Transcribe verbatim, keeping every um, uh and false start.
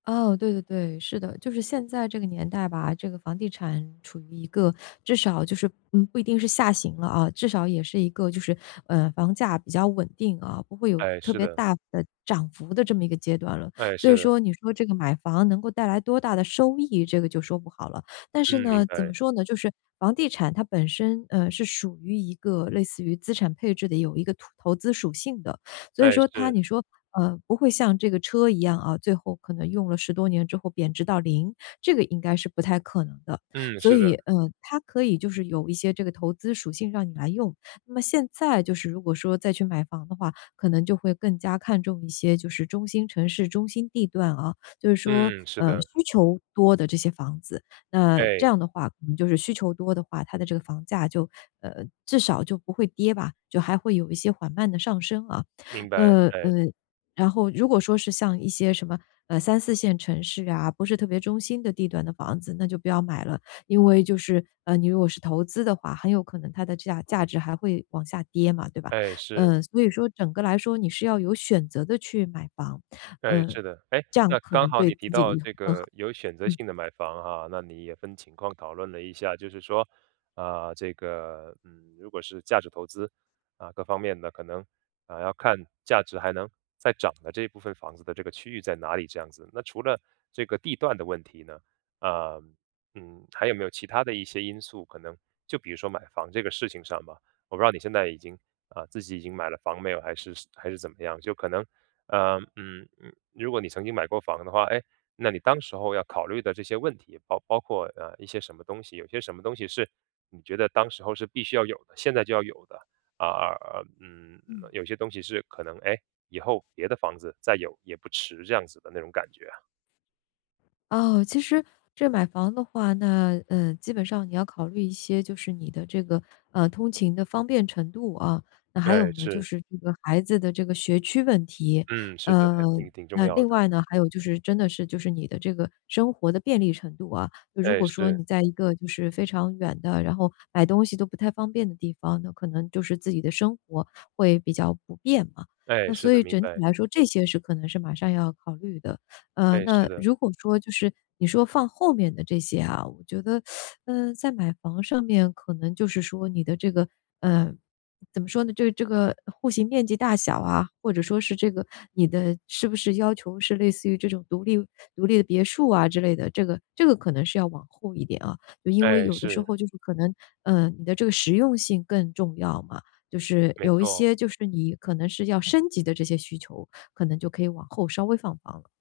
哦，对对对，是的。就是现在这个年代吧，这个房地产处于一个至少就是嗯，不一定是下行了啊，至少也是一个就是，呃，房价比较稳定啊，不会有哎，特是别的。大的涨幅的这么一个阶段了。哎，所是以的。说你说这个买房能够带来多大的收益，这个就说不好了。但是嗯，明呢，怎么白。说呢，就是房地产它本身，呃，是属于一个类似于资产配置的，有一个土投资属性的。所以哎，说它是。你说，呃，不会像这个车一样，嗯，最后可能用了十多年之后贬值到零，这个应该是不太可能的。嗯，所是以，的。呃，它可以就是有一些这个投资属性让你来用。那么现在就是如果说再去买房的话，可能就会更加看重一些，就是中心城市、中心地段啊。就是说，嗯，是嗯，的。需求多的这些房子。那这哎。样的话可能就是需求多的话，它的这个房价就，呃，至少就不会跌吧，就还会有一些缓慢的上升啊。明白，呃，呃，哎。然后如果说是像一些什么，呃，三四线城市啊，不是特别中心的地段的房子，那就不要买了。因为就是，嗯，你如果是投资的话，很有可能它的价价值还会往下跌嘛，对吧？哎，是。呃，所以说整个来说你是要有选择地去买房。哎，呃，是的。诶，这样那可刚能好对你提自己的到 [unintelligible] 这更好。个有选择嗯。性地买房啊，那你也分情况讨论了一下，就是说，呃，这个嗯，如果是价值投资，嗯，各方面的可能，嗯，要看价值还能再涨的这部分房子的这个区域在哪里，这样子。那除了这个地段的问题呢，呃嗯，还有没有其它的一些因素，可能就比如说买房这个事情上吧，我不知道你现在已经，呃，自己已经买了房没有还是还是怎么样。就可能，呃嗯嗯，如果你曾经买过房的话，诶，那你当时候要考虑的这些问题，包包括，呃，一些什么东西，有些什么东西是你觉得当时候是必须要有的，现在就要有的。而而而嗯，嗯。有些东西是可能，诶，以后别的房子再有也不迟这样子的那种感觉啊。哦，其实这买房的话，那，嗯，基本上你要考虑一些，就是你的这个，呃，通勤的方便程度啊，那还有对，呢就是。是这个孩子的这个学区问题。嗯，是的，还嗯，挺挺重那要另的。外呢，还有就是真的是就是你的这个生活的便利程度啊。那如对，果说是。你在一个就是非常远的，然后买东西都不太方便的地方，那可能就是自己的生活会比较不便嘛。哎，那是所的，以明整体白。来说这些事可能是马上要考虑的。嗯，对，是那的。如果说就是你说放后面的这些啊，我觉得，嗯，在买房上面可能就是说你的这个，嗯怎么说呢，就是这个户型面积大小啊，或者说是这个你的是不是要求是类似于这种独立独立的别墅啊之类的，这个这个可能是要往后一点啊。因为哎，有的时是。候就是可能，嗯，你的这个实用性更重要嘛。就是没有一错。些就是你可能是要升级的这些需求，可能就可以往后稍微放放了。